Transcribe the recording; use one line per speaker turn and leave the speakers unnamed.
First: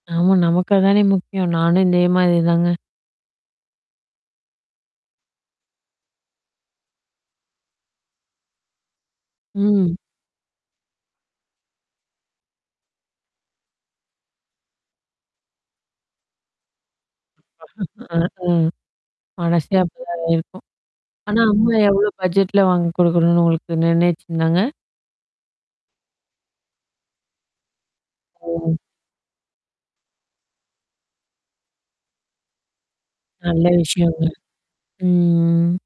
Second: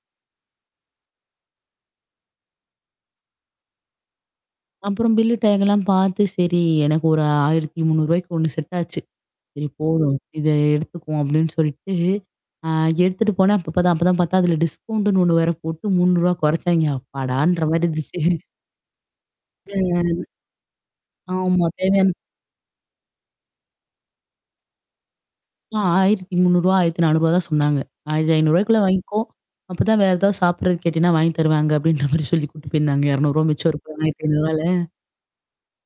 ஆமா நமக்கு அதானே முக்கியம். நானும் இந்தே மாரி தாங்க.
அப்புறம் பில்லு டேக்கலாம் பாத்து, சரி எனக்கு ஒரு ரூ. 1300க்கு ஒண்ணு செட் ஆச்சு. "சரி
ம்.
போவோம், இத எடுத்துக்குவோம்" அப்டின்னு சொல்லிட்டு, ஆ எடுத்துட்டு போனா ப்ப தான் அப்ப தான் பாத்தா, அதுல டிஸ்கவுண்ட்டுன்னு ஒண்ணு வேற போட்டு ரூ. 300 கொறச்சாய்ங்க. அப்பாடான்ற மாரி
அ,
இருந்துச்சு.
ஹ்ம் மனசே
ம்
அப்டி தான்
ம்.
இதாயிருக்கும். ஆனா,
ஆமா.
அம்மா எவ்வளோ
தேவையான
பட்ஜெட்ல வாங்கி குடுக்கணும்னு உங்களுக்கு நிர்ணயிச்சுருந்தாங்க?
ஆ ரூ. 1300, ரூ. 1400, தான் சொன்னாங்க. "ஆயிரத்தி ஐநூறு
ம்.
ருவாய்க்குள்ள வாங்கிக்கோ, அப்பதான் வேற ஏதாவது சாப்பிடுறதுக்கு கேட்டீன்னா வாங்கி தருவேன் அங்க" அப்டின்ற மாரி சொல்லி கூட்டு போயிருந்தாங்க. ரூ. 200
நல்ல
மிச்சம் இருக்கும் ஆயிரத்தி
விஷயம்ங்க
ஐநூறு ருவால்ல
ம்.